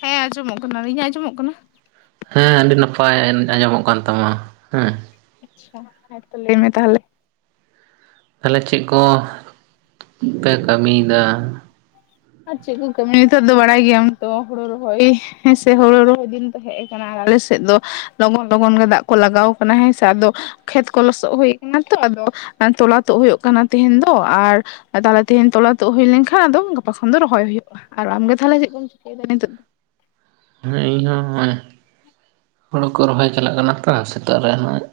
ᱦᱮᱸ ᱟᱸᱡᱚᱢᱚᱜ ᱠᱟᱱᱟ᱾ ᱤᱧᱟᱜ ᱟᱸᱡᱚᱢᱚᱜ ᱠᱟᱱᱟ? ᱦᱮᱸ ᱟᱹᱰᱤ ᱱᱟᱯᱟᱭ ᱟᱸᱡᱚᱢᱚᱜ ᱠᱟᱱ ᱛᱟᱢᱟ ᱦᱮᱸ᱾ ᱟᱪᱪᱷᱟ ᱾ ᱦᱮᱸ ᱛᱚ ᱞᱟᱹᱭ ᱢᱮ ᱛᱟᱦᱚᱞᱮ᱾ ᱛᱟᱦᱚᱞᱮ ᱪᱮᱫ ᱠᱚ ᱯᱮ ᱠᱟᱹᱢᱤ ᱭᱮᱫᱟ? ᱟᱨ ᱪᱮᱫ ᱠᱚ ᱠᱟᱹᱢᱤ ᱱᱤᱛᱚᱜ ᱫᱚ ᱵᱟᱲᱟᱭ ᱜᱮᱭᱟᱢ ᱛᱚ, ᱦᱳᱲᱳ ᱨᱚᱦᱚᱭ᱾ ᱦᱮᱸ ᱥᱮ ᱦᱩᱲᱩ ᱨᱚᱦᱚᱭ ᱫᱤᱱ ᱛᱚ ᱦᱮᱡ ᱟᱠᱟᱱᱟ ᱟᱨ ᱟᱞᱮ ᱥᱮᱫ ᱫᱚ, ᱞᱚᱜᱚᱱ ᱞᱚᱜᱚᱱ ᱜᱮ ᱫᱟᱜ ᱠᱚ ᱞᱟᱜᱟᱣ ᱠᱟᱱᱟ ᱦᱮᱸ ᱥᱮ ᱟᱫᱚ ᱠᱷᱮᱛ ᱠᱚ ᱞᱚᱥᱚᱜ ᱦᱩᱭ ᱠᱟᱱᱟ ᱛᱚ, ᱟᱫᱚ ᱛᱚᱞᱟ ᱛᱚᱜ ᱦᱩᱭᱩᱜ ᱠᱟᱱᱟ ᱛᱮᱦᱮᱧ ᱫᱚ ᱟᱨ ᱛᱟᱦᱚᱞᱮ ᱛᱮᱦᱮᱧ ᱛᱞᱟ ᱛᱩᱜ ᱦᱩᱭ ᱞᱮᱱᱠᱷᱟᱱ, ᱟᱫᱚ ᱜᱟᱯᱟ ᱠᱷᱚᱱ ᱫᱚ ᱨᱚᱦᱚᱭ ᱦᱩᱭᱩᱜᱼᱟ᱾ ᱟᱨ ᱟᱢᱜᱮ ᱛᱟᱦᱞᱮ ᱪᱮᱫ ᱠᱚᱢ ᱪᱤᱠᱟᱹᱭᱟ ᱱᱤᱛᱚᱜ ᱫᱚ? ᱦᱮᱸ ᱤᱧ ᱦᱚᱸ ᱦᱚᱸᱜᱼᱚᱭ ᱾ ᱦᱩᱲᱩ ᱠᱚ ᱨᱚᱦᱚᱭ ᱪᱟᱞᱟᱜ ᱠᱟᱱᱟ ᱛᱚ, ᱥᱮᱛᱟᱜ ᱨᱮ ᱱᱚᱜᱼᱚᱭ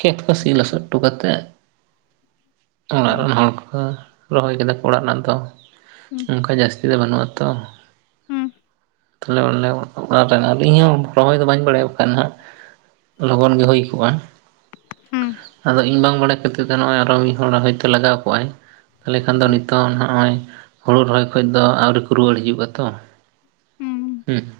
ᱠᱷᱮᱛ ᱠᱚ ᱥᱤ ᱞᱚᱸᱥᱚᱫ ᱦᱚᱴᱚ ᱠᱟᱛᱮᱫ, ᱚᱲᱟᱜ ᱦᱮᱸ ᱨᱮᱱ ᱦᱚᱲ ᱠᱚ ᱨᱚᱦᱚᱭ ᱠᱮᱫᱟ ᱠᱚ ᱚᱲᱟᱜ ᱨᱮᱱᱟᱜ ᱫᱚ᱾ ᱦᱩᱸ ᱚᱱᱠᱟ ᱡᱟᱹᱥᱛᱤ ᱫᱚ ᱵᱟᱹᱱᱩᱜᱼᱟ ᱛᱚ᱾ ᱦᱩᱸ ᱛᱷᱟᱞᱮ ᱚᱱᱮ ᱚᱱᱟ [unintelligible] ᱴᱟᱭᱮᱢ ᱟᱨ ᱤᱧᱦᱚᱸ ᱨᱚᱦᱚᱭ ᱫᱚ ᱵᱟᱹᱧ ᱵᱟᱲᱟᱭᱟ᱾ ᱵᱟᱠᱷᱟᱱ ᱦᱟᱸᱜ ᱞᱚᱜᱚᱱ ᱜᱮ ᱦᱩᱭ ᱠᱚᱜᱼᱟ᱾ ᱦᱩᱸ ᱟᱫᱚ ᱤᱧ ᱵᱟᱝ ᱵᱟᱲᱟᱭ ᱠᱷᱟᱹᱛᱤᱨ ᱛᱮ, ᱱᱚᱜᱼᱚᱭ ᱟᱨᱚ ᱢᱤᱫ ᱦᱚᱲ ᱦᱚᱭᱛᱳ ᱞᱟᱜᱟᱣ ᱠᱚᱜᱼᱟᱭ᱾ ᱛᱟᱦᱚᱞᱮ ᱠᱷᱟᱱ ᱫᱚ ᱦᱩᱸ ᱱᱤᱛᱚᱜ ᱱᱚᱜᱼᱚᱭ, ᱦᱩᱲᱩ ᱨᱚᱦᱚᱭ ᱠᱷᱚᱡ ᱫᱚ ᱟᱹᱣᱨᱤ ᱠᱚ ᱨᱩᱣᱟᱹᱲ ᱦᱤᱡᱩᱜᱼᱟ ᱛᱚ᱾ ᱦᱩᱸ᱾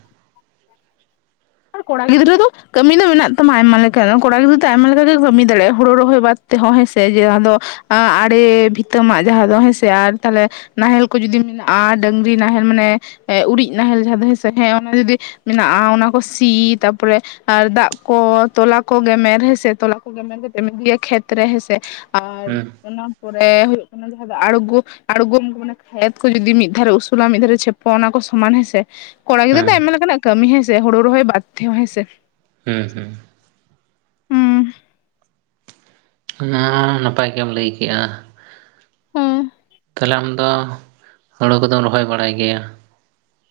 ᱠᱚᱲᱟ ᱜᱤᱫᱽᱨᱟᱹ ᱫᱚ ᱠᱟᱹᱢᱤ ᱫᱚ ᱢᱮᱱᱟᱜ ᱛᱟᱢᱟ ᱟᱭᱢᱟ ᱞᱮᱠᱟᱱᱟᱜ, ᱠᱚᱲᱟ ᱜᱤᱫᱽᱨᱟᱹ ᱫᱚ ᱟᱭᱢᱟ ᱞᱮᱠᱟ ᱜᱮ ᱠᱟᱹᱢᱤ ᱫᱟᱲᱮᱭᱟᱜᱼᱟ᱾ ᱦᱩᱲᱩ ᱨᱚᱦᱚᱭ ᱵᱟᱫ ᱛᱮᱦᱚᱸ ᱦᱮᱸᱥᱮ ᱡᱮ ᱟᱫᱚ, ᱟᱲᱮ ᱵᱷᱤᱛᱟᱹ ᱢᱟᱜ ᱡᱟᱦᱟᱸ ᱫᱚ ᱦᱮᱸᱥᱮ ᱟᱨ ᱛᱟᱦᱚᱞᱮ ᱱᱟᱦᱮᱞ ᱠᱚ ᱡᱩᱫᱤ ᱢᱮᱱᱟᱜᱼᱟ ᱰᱟᱹᱝᱨᱤ ᱱᱟᱦᱮᱞ ᱢᱟᱱᱮ, ᱮ ᱩᱨᱤᱡ ᱱᱟᱦᱮᱞ ᱡᱟᱦᱟᱸ ᱫᱚ ᱦᱮᱸ ᱥᱮᱸ ᱦᱮᱸ ᱚᱱᱟ ᱡᱩᱫᱤ ᱢᱮᱱᱟᱜᱼᱟ, ᱚᱱᱟ ᱠᱚ ᱥᱤ ᱛᱟᱨᱯᱚᱨᱮ ᱟᱨ ᱫᱟᱜ ᱠᱚ ᱛᱚᱞᱟ ᱠᱚ ᱜᱮᱢᱮᱨ ᱦᱮᱸ ᱥᱮ ᱛᱚᱞᱟ ᱠᱚ ᱜᱮᱢᱮᱨ ᱠᱟᱛᱮᱫ ᱮᱢ ᱤᱫᱤᱭᱟ ᱠᱷᱮᱛ ᱨᱮ ᱦᱮᱸ ᱥᱮ, ᱟᱨ ᱦᱮᱸ ᱚᱱᱟ ᱯᱚᱨᱮ ᱦᱩᱭᱩᱜ ᱚᱱᱟ ᱡᱟᱦᱟᱸ ᱫᱚ ᱟᱬᱜᱚ ᱟᱬᱜᱚᱢ ᱢᱟᱱᱮ ᱠᱷᱮᱛ ᱠᱚ ᱡᱩᱫᱤ ᱢᱤᱫ ᱫᱷᱟᱨᱮ ᱩᱥᱩᱞᱼᱟ ᱢᱤᱫ ᱫᱷᱟᱨᱮ ᱪᱷᱮᱯᱚ ᱚᱱᱟ ᱠᱚ ᱥᱚ ᱢᱟᱱ ᱦᱮᱸ ᱥᱮ, ᱠᱚᱲᱟ ᱜᱤᱫᱟᱹᱨ ᱦᱮᱸ ᱫᱚ ᱟᱭᱢᱟ ᱞᱮᱠᱟᱱᱟᱜ ᱠᱟᱹᱢᱤ ᱦᱮᱸᱥᱮ ᱦᱩᱲᱩ ᱨᱚᱦᱚᱭ ᱵᱟᱫᱽ ᱛᱮᱦᱚᱸ ᱦᱮᱸ ᱥᱮ᱾ ᱦᱩᱸ ᱦᱩᱸ᱾ ᱦᱩᱸ ᱚᱱᱟ ᱱᱟᱯᱟᱭ ᱜᱮᱢ ᱞᱟᱹᱭ ᱠᱮᱜᱼᱟ᱾ ᱦᱩᱸ᱾ ᱛᱟᱦᱚᱞᱮ ᱟᱢᱫᱚ, ᱦᱳᱲᱳ ᱠᱚᱫᱚᱢ ᱨᱚᱦᱚᱭ ᱵᱟᱲᱟᱭ ᱜᱮᱭᱟ?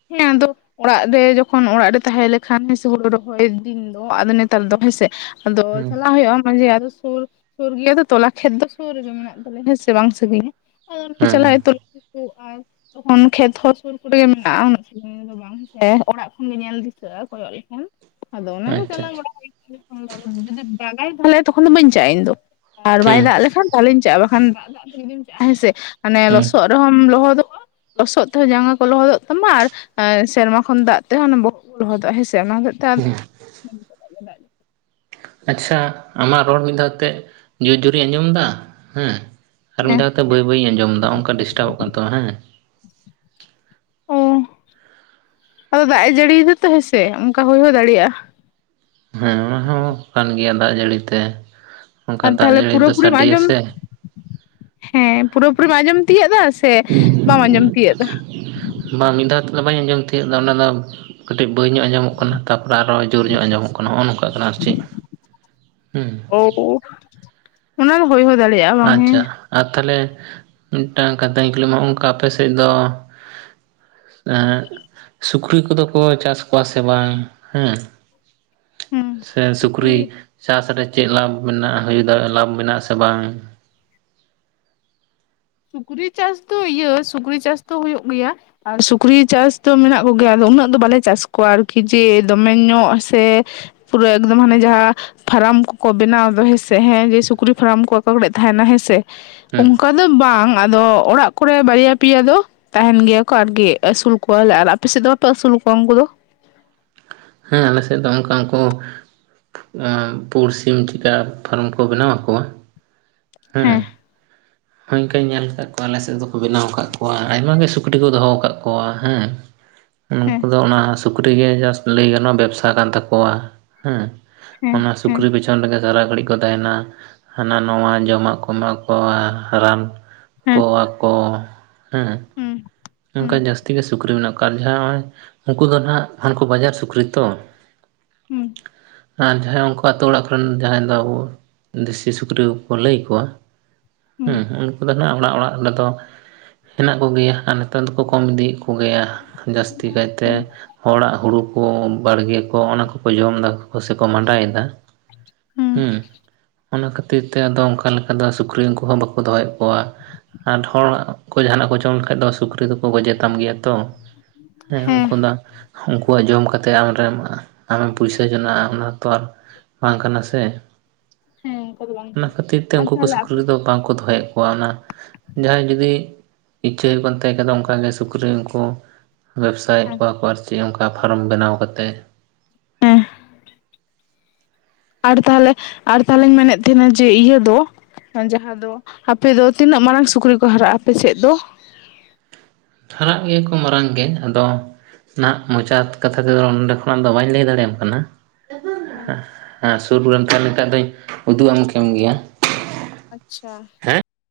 ᱦᱮᱸ ᱟᱫᱚ ᱚᱲᱟᱜ ᱨᱮ ᱡᱚᱠᱷᱚᱱ ᱚᱲᱟᱜ ᱨᱮ ᱛᱟᱦᱮᱸ ᱞᱮᱠᱷᱟᱱ ᱦᱮᱸᱥᱮ ᱦᱩᱲᱩ ᱨᱚᱦᱚᱭ ᱫᱤᱱ ᱫᱚ ᱟᱫᱚ ᱱᱮᱛᱟᱨ ᱫᱚ ᱦᱮᱸᱥᱮ, ᱟᱫᱚ ᱦᱩᱸ ᱪᱟᱞᱟᱜ ᱦᱩᱭᱩᱜᱼᱟ ᱢᱟᱡᱽᱮ ᱟᱫᱚ ᱥᱩᱨ ᱥᱩᱨ ᱜᱮᱭᱟ ᱛᱚ ᱛᱚᱞᱟ ᱠᱷᱮᱛ ᱫᱚ ᱥᱩᱨ ᱨᱮᱜᱮ ᱢᱮᱱᱟᱜ ᱛᱟᱞᱮᱭᱟ ᱦᱮᱸ ᱥᱮ, ᱵᱟᱝ ᱥᱟᱹᱜᱤᱧᱟ᱾ ᱟᱫᱚ ᱪᱟᱞᱟᱜ ᱦᱩᱸ ᱜᱮᱛᱚ ᱦᱩᱭᱩᱜ ᱟᱨ ᱛᱚᱠᱷᱚᱱ ᱠᱷᱮᱛ ᱦᱚᱸ ᱥᱩᱨ ᱠᱚᱨᱮ ᱢᱮᱱᱟᱜᱼᱟ ᱩᱱᱟᱹᱜ ᱥᱟᱺᱜᱤᱧ ᱫᱚ ᱵᱟᱝ ᱦᱮᱸ ᱥᱮ, ᱚᱲᱟᱜ ᱠᱷᱚᱱ ᱜᱮ ᱧᱮᱞ ᱫᱤᱥᱟᱹᱜᱼᱟ ᱠᱚᱭᱚᱜ ᱞᱮᱠᱷᱟᱱ᱾ ᱟᱫᱚ ᱚᱱᱟᱜᱮ ᱟᱪᱪᱷᱟ ᱪᱟᱞᱟᱣ ᱟᱪᱪᱷᱟ ᱵᱟᱲᱟ [inaudible] [inaudible] ᱡᱩᱫᱤ ᱫᱟᱜᱟᱭ ᱛᱟᱦᱚᱞᱮ ᱛᱚᱠᱷᱚᱱ ᱫᱚ ᱵᱟᱹᱧ ᱪᱟᱜᱼᱟ ᱤᱧ ᱫᱚ, ᱟᱨ ᱵᱟᱭ ᱦᱩᱸ ᱫᱟᱜ ᱞᱮᱠᱷᱟᱱ ᱛᱟᱦᱚᱞᱤᱧ ᱪᱟᱜᱼᱟ ᱵᱟᱠᱷᱟᱱ ᱫᱟᱜ ᱫᱟᱜ ᱛᱮ ᱡᱩᱫᱤᱧ ᱪᱟᱜᱼᱟ ᱦᱮᱸᱥᱮ ᱢᱟᱱᱮ ᱦᱩᱸ ᱞᱚᱥᱚᱫ ᱨᱮᱦᱚᱸᱢ ᱞᱚᱦᱚᱫᱚᱜᱼᱟ ᱞᱚᱥᱚᱫ ᱛᱮᱦᱚᱸ ᱡᱟᱸᱜᱟ ᱠᱚ ᱞᱚᱦᱚᱫᱚᱜ ᱛᱟᱢᱟ ᱟᱨ ᱟᱨ ᱥᱮᱨᱢᱟ ᱠᱷᱚᱱ ᱫᱟᱜ ᱛᱮᱦᱚᱸ ᱚᱱᱟ ᱵᱚᱦᱚᱜ ᱠᱚ ᱞᱚᱦᱚᱫᱚᱜᱼᱟ ᱦᱮᱸᱥᱮ, ᱚᱱᱟ ᱦᱚᱛᱮᱡ ᱛᱮ ᱟᱫᱚ ᱦᱩᱸ ᱟᱪᱪᱷᱟ, ᱟᱢᱟᱜ ᱨᱚᱲ ᱢᱤᱫ ᱫᱷᱟᱣ ᱛᱮᱜ ᱡᱳᱨ ᱡᱳᱨᱤᱧ ᱟᱸᱡᱚᱢ ᱮᱫᱟ ᱦᱮᱸ, ᱟᱨ ᱢᱤᱫ ᱦᱮᱸ ᱫᱷᱟᱣ ᱛᱮ ᱵᱟᱹᱭ ᱵᱟᱹᱭᱤᱧ ᱟᱸᱡᱚᱢ ᱮᱫᱟ ᱚᱝᱠᱟ ᱰᱤᱥᱴᱟᱵᱚᱜ ᱠᱟᱱ ᱛᱟᱢᱟ ᱦᱮᱸ᱾ ᱚᱻ, ᱟᱫᱚ ᱫᱟᱜ ᱮ ᱡᱟᱹᱲᱤᱭᱮᱫᱟ ᱛᱚ ᱦᱮᱸᱥᱮ ᱚᱝᱠᱟ ᱦᱩᱭ ᱦᱚᱸ ᱫᱟᱲᱮᱭᱟᱜᱼᱟ᱾ ᱦᱮᱸ ᱚᱱᱟ ᱦᱚᱸ ᱠᱟᱱ ᱜᱮᱭᱟ ᱫᱟᱜ ᱡᱟᱲᱤ ᱛᱮ᱾ ᱚᱱᱠᱟ ᱟᱨ ᱫᱟᱜ ᱛᱟᱦᱚᱞᱮ ᱡᱟᱹᱲᱤ ᱯᱩᱨᱟᱹ ᱫᱚ ᱯᱩᱨᱤᱢ ᱥᱟᱰᱮᱭᱟ ᱟᱸᱡᱚᱢ ᱥᱮ ᱦᱮᱸ ᱯᱩᱨᱟᱹ ᱯᱩᱨᱤᱢ ᱟᱸᱡᱚᱢ ᱛᱤᱭᱟᱹᱜ ᱫᱟ ᱥᱮ ᱵᱟᱢ ᱟᱸᱡᱚᱢ ᱛᱤᱭᱟᱹᱜ ᱫᱟ? ᱵᱟᱝ ᱢᱤᱫ ᱫᱷᱟᱣ ᱛᱮᱫᱚ ᱵᱟᱹᱧ ᱟᱸᱡᱚᱢ ᱛᱤᱭᱟᱹᱜ ᱫᱟ ᱚᱱᱟ ᱫᱚ ᱠᱟᱹᱴᱤᱡ ᱵᱟᱹᱭ ᱧᱚᱜ ᱟᱸᱡᱚᱢᱚᱜ ᱠᱟᱱᱟ ᱛᱟᱯᱚᱨᱮ ᱟᱨᱚ ᱡᱳᱨ ᱧᱚᱜ ᱟᱸᱡᱚᱢᱚᱜ [unintelligible] ᱱᱚᱝᱠᱟᱜ ᱠᱟᱱᱟ ᱟᱨ ᱪᱮᱫ, ᱦᱩᱸ᱾ [unintelligible] ᱚᱱᱟ ᱨᱮ ᱦᱩᱭ ᱦᱚᱸ ᱫᱟᱲᱮᱭᱟᱜᱼᱟ᱾ ᱵᱟᱝ ᱦᱮᱸ ᱟᱪᱪᱷᱟ, ᱟᱨ ᱛᱟᱦᱚᱞᱮ ᱢᱤᱫᱴᱟᱝ ᱠᱟᱛᱷᱟᱧ ᱠᱩᱞᱤ ᱢᱮᱭᱟ ᱦᱚᱸᱜᱼᱚ ᱚᱝᱠᱟ ᱟᱯᱮ ᱥᱮᱫ ᱫᱚ ᱮᱸᱜ ᱥᱩᱠᱨᱤ ᱠᱚᱫᱚ ᱠᱚ ᱪᱟᱥ ᱠᱚᱣᱟ ᱥᱮ ᱵᱟᱝ ᱦᱩᱸ? ᱦᱩᱸ ᱥᱮ ᱥᱩᱠᱨᱤ ᱪᱟᱥ ᱨᱮ ᱪᱮᱫ ᱞᱟᱵᱷ ᱢᱮᱱᱟᱜᱼᱟ ᱦᱩᱭ ᱫᱟᱲᱮᱜᱼᱟ ᱞᱟᱵᱷ ᱢᱮᱱᱟᱜᱼᱟ ᱥᱮ ᱵᱟᱝ? ᱥᱩᱠᱨᱤ ᱪᱟᱥ ᱫᱚ ᱤᱭᱟᱹ ᱥᱩᱠᱨᱤ ᱪᱟᱥ ᱫᱚ ᱦᱩᱭᱩᱜ ᱜᱮᱭᱟ᱾ ᱟᱨ ᱥᱩᱠᱨᱤ ᱪᱟᱥ ᱫᱚ ᱢᱮᱱᱟᱜ ᱠᱚ ᱜᱮᱭᱟ ᱟᱫᱚ ᱩᱱᱟᱹᱜ ᱫᱚ ᱵᱟᱞᱮ ᱪᱟᱥ ᱠᱚᱣᱟ ᱟᱨᱠᱤ ᱡᱮ ᱫᱚᱢᱮ ᱧᱚᱜ ᱥᱮ ᱯᱩᱨᱟᱹ ᱮᱠᱫᱚᱢ ᱦᱟᱸᱱᱮ ᱡᱟᱦᱟᱸ ᱯᱷᱟᱨᱟᱢ ᱠᱚᱠᱚ ᱵᱮᱱᱟᱣ ᱫᱚ ᱦᱮᱸ ᱥᱮ ᱦᱮᱸ ᱡᱮ ᱥᱩᱠᱨᱤ ᱯᱷᱟᱨᱟᱢ ᱠᱚ [unintelligible] ᱛᱟᱦᱮᱸᱫ ᱟ ᱦᱮᱸᱥᱮ, ᱦᱮᱸ ᱚᱝᱠᱟ ᱫᱚ ᱵᱟᱝ ᱟᱫᱚ ᱚᱲᱟᱜ ᱠᱚᱨᱮ ᱵᱟᱨᱭᱟ ᱯᱮᱭᱟ ᱫᱚ ᱛᱟᱦᱮᱸᱱ ᱜᱮᱭᱟ ᱠᱚ ᱟᱨᱠᱤ ᱟᱹᱥᱩᱞ ᱠᱚᱣᱟᱞᱮ, ᱟᱨ ᱟᱯᱮ ᱥᱮᱫ ᱫᱚ ᱵᱟᱯᱮ ᱟᱹᱥᱩᱞ ᱠᱚᱣᱟ ᱩᱝᱠᱩ ᱫᱚ? ᱦᱮᱸ ᱟᱞᱮ ᱥᱮᱫ ᱫᱚ ᱚᱝᱠᱟ ᱩᱱᱠᱩ ᱟᱸ ᱯᱩᱲ ᱥᱤᱢ ᱪᱤᱠᱟ ᱯᱷᱟᱨᱚᱢ ᱠᱚ ᱵᱮᱱᱟᱣ ᱟᱠᱚᱣᱟ ᱦᱮᱸ ᱦᱟᱸᱧ ᱠᱟᱹᱧ ᱧᱮᱞ ᱠᱟᱫ ᱠᱚᱣᱟ ᱟᱞᱮ ᱥᱮᱫ ᱫᱚᱠᱚ ᱵᱮᱱᱟᱣ ᱟᱠᱟᱫ ᱠᱚᱣᱟ ᱟᱭᱢᱟ ᱜᱤ ᱥᱩᱠᱨᱤ ᱠᱚ ᱫᱚᱦᱚ ᱟᱠᱟᱫ ᱠᱚᱣᱟ ᱦᱮᱸ [inaudible] ᱩᱱᱠᱩ ᱫᱚ ᱚᱱᱟ ᱥᱩᱠᱨᱤ ᱜᱮ ᱡᱟᱥᱴ ᱞᱟᱹᱭ ᱜᱟᱱᱚᱜᱼᱟ ᱵᱮᱵᱽᱥᱟ ᱠᱟᱱ ᱛᱟᱠᱚᱣᱟ᱾ ᱦᱮᱸ ᱦᱮᱸ ᱚᱱᱟ ᱦᱮᱸ ᱥᱩᱠᱨᱤ ᱵᱤᱪᱷᱚᱠ ᱪᱚᱱ ᱚᱸᱰᱮ ᱜᱮ ᱥᱟᱨᱟ ᱜᱷᱟᱹᱲᱤᱡ ᱠᱚ ᱛᱟᱦᱮᱱᱟ ᱦᱟᱱᱟ ᱱᱟᱣᱟ ᱡᱚᱢᱟᱜ ᱠᱚ ᱮᱢᱟ ᱠᱚᱣᱟ ᱨᱟᱱ ᱦᱮᱸ ᱠᱚᱣᱟ ᱠᱚ ᱦᱮᱸ ᱦᱩᱸ, ᱚᱱᱠᱟ ᱦᱩᱸ ᱡᱟᱹᱥᱛᱤ ᱜᱮ ᱥᱩᱠᱨᱤ ᱢᱮᱱᱟᱜ ᱠᱚᱣᱟ ᱡᱟᱦᱟᱸ ᱦᱚᱜᱼᱚᱭ ᱩᱱᱠᱩ ᱫᱚ ᱱᱟᱦᱟᱜ ᱦᱟᱱᱠᱩ ᱵᱟᱡᱟᱨ ᱥᱩᱠᱨᱤ ᱛᱚ ᱦᱩᱸ᱾ ᱟᱨ ᱡᱟᱦᱟᱸᱭ ᱩᱱᱠᱩ ᱟᱹᱛᱩ ᱚᱲᱟᱜ ᱠᱚ ᱨᱮᱱ ᱡᱟᱦᱟᱸᱭ ᱫᱚ ᱟᱵᱚ ᱫᱤᱥᱤ ᱥᱩᱠᱨᱤ ᱠᱩᱠᱩ ᱞᱟᱹᱭ ᱠᱚᱣᱟ ᱦᱩᱸ ᱩᱱᱠᱩ ᱫᱚ ᱱᱟᱜ ᱚᱲᱟᱜ ᱚᱲᱟᱜ ᱞᱮᱫᱚ ᱦᱮᱱᱟᱜ ᱠᱩ ᱜᱮᱭᱟ ᱟᱨ ᱱᱮᱛᱟᱨ ᱫᱚᱠᱚ ᱠᱚᱢ ᱤᱫᱤᱭᱮᱫ ᱠᱩ ᱜᱮᱭᱟ ᱡᱟᱹᱥᱛᱤ ᱠᱟᱭᱛᱮ ᱦᱩᱸ ᱦᱚᱲᱟᱜ ᱦᱩᱲᱩ ᱠᱚ ᱵᱟᱲᱜᱤ ᱠᱚ ᱚᱱᱟ ᱠᱚᱠᱚ ᱡᱚᱢ ᱫᱟ ᱠᱚ ᱥᱮ ᱠᱚ ᱢᱟᱸᱰᱟᱭ ᱮᱫᱟ ᱦᱩᱸ ᱚᱱᱟ ᱠᱷᱟᱹᱛᱤᱨ ᱛᱮ ᱟᱫᱚ ᱚᱝᱠᱟ ᱞᱮᱠᱟ ᱫᱚ ᱥᱩᱠᱨᱤ ᱩᱱᱠᱩ ᱦᱚᱸ ᱵᱟᱠᱩ ᱫᱚᱦᱚᱭᱮᱫ ᱠᱚᱣᱟ ᱾ ᱟᱨ ᱦᱚᱲ ᱚᱲᱟᱜ ᱠᱚ ᱡᱟᱦᱟᱱᱟᱜ ᱠᱚ ᱡᱚᱢ ᱞᱮᱠᱷᱟᱡ ᱫᱚ ᱥᱩᱠᱨᱤ ᱫᱚᱠᱚ ᱜᱚᱡᱮ ᱛᱟᱢ ᱜᱮᱭᱟ ᱛᱚ ᱦᱮᱸ ᱩᱱᱠᱩ ᱫᱚ ᱩᱱᱠᱩᱣᱟᱜ ᱡᱚᱢ ᱠᱟᱛᱮ ᱟᱢ ᱨᱮᱢ ᱟᱢᱮᱢ ᱯᱩᱭᱥᱟᱹ ᱡᱚᱱᱟᱜᱼᱟ ᱚᱱᱟ ᱛᱚ ᱟᱨ ᱵᱟᱝ ᱠᱟᱱᱟ ᱥᱮ ᱦᱮᱸ ᱚᱱᱠᱟ ᱫᱚ ᱵᱟᱝ ᱚᱱᱟ ᱠᱟᱱᱟ ᱠᱷᱟᱹᱛᱤᱨ ᱛᱮ ᱟᱨ ᱩᱱᱠᱩ ᱠᱚ ᱛᱟᱦᱚᱞᱮ ᱥᱩᱠᱨᱤ ᱟᱯᱮ ᱨᱮᱫᱚ ᱵᱟᱝ ᱠᱚ ᱫᱚᱦᱚᱭᱮᱫ ᱠᱚᱣᱟ ᱚᱱᱟ ᱡᱟᱦᱟᱸᱭ ᱡᱩᱫᱤ ᱤᱪᱪᱷᱟᱹ ᱦᱩᱭᱩᱜ ᱠᱟᱱ ᱛᱮ ᱠᱷᱟ ᱚᱝᱠᱟ ᱜᱮ ᱥᱩᱠᱨᱤ ᱩᱱᱠᱩ ᱵᱮᱵᱥᱟᱭᱮᱫ ᱦᱮᱸ ᱠᱚᱣᱟ ᱠᱚ ᱟᱨ ᱪᱮᱫ ᱚᱝᱠᱟ ᱯᱷᱟᱨᱚᱢ ᱵᱮᱱᱟᱣ ᱠᱟᱛᱮᱜ ᱾ ᱮᱸ᱾ ᱟᱨ ᱛᱟᱞᱦᱮ ᱟᱨ ᱛᱟᱞᱦᱮᱧ ᱢᱮᱱᱮᱫ ᱛᱟᱦᱮᱱᱟ ᱡᱮ ᱤᱭᱟᱹ ᱫᱚ ᱦᱟᱸᱝ ᱡᱟᱦᱟᱸ ᱫᱚ ᱟᱯᱮ ᱫᱚ ᱛᱤᱱᱟᱹᱜ ᱢᱟᱨᱟᱝ ᱥᱩᱠᱨᱤ ᱠᱚ ᱦᱟᱨᱟᱜᱼᱟ ᱟᱯᱮ ᱥᱮᱫ ᱫᱚ? ᱦᱟᱨᱟᱜ ᱜᱮᱭᱟ ᱠᱚ ᱢᱟᱨᱟᱝ ᱜᱮ, ᱟᱫᱚ ᱱᱟᱦᱟᱜ ᱢᱚᱪᱟ ᱠᱟᱛᱷᱟ ᱛᱮᱫᱚ ᱱᱚᱸᱰᱮ ᱠᱷᱚᱱᱟᱜ ᱫᱚ ᱵᱟᱹᱧ ᱞᱟᱹᱭ ᱫᱟᱲᱮᱭᱟᱢ ᱠᱟᱱᱟ ᱾ ᱦᱮᱸ ᱥᱩᱨ ᱨᱮᱢ ᱛᱟᱦᱮᱸ ᱞᱮᱱᱠᱷᱟᱡ ᱫᱚᱧ ᱩᱫᱩᱜ ᱟᱢ ᱠᱮᱢ ᱜᱮᱭᱟ ᱾ ᱟᱪᱪᱷᱟ,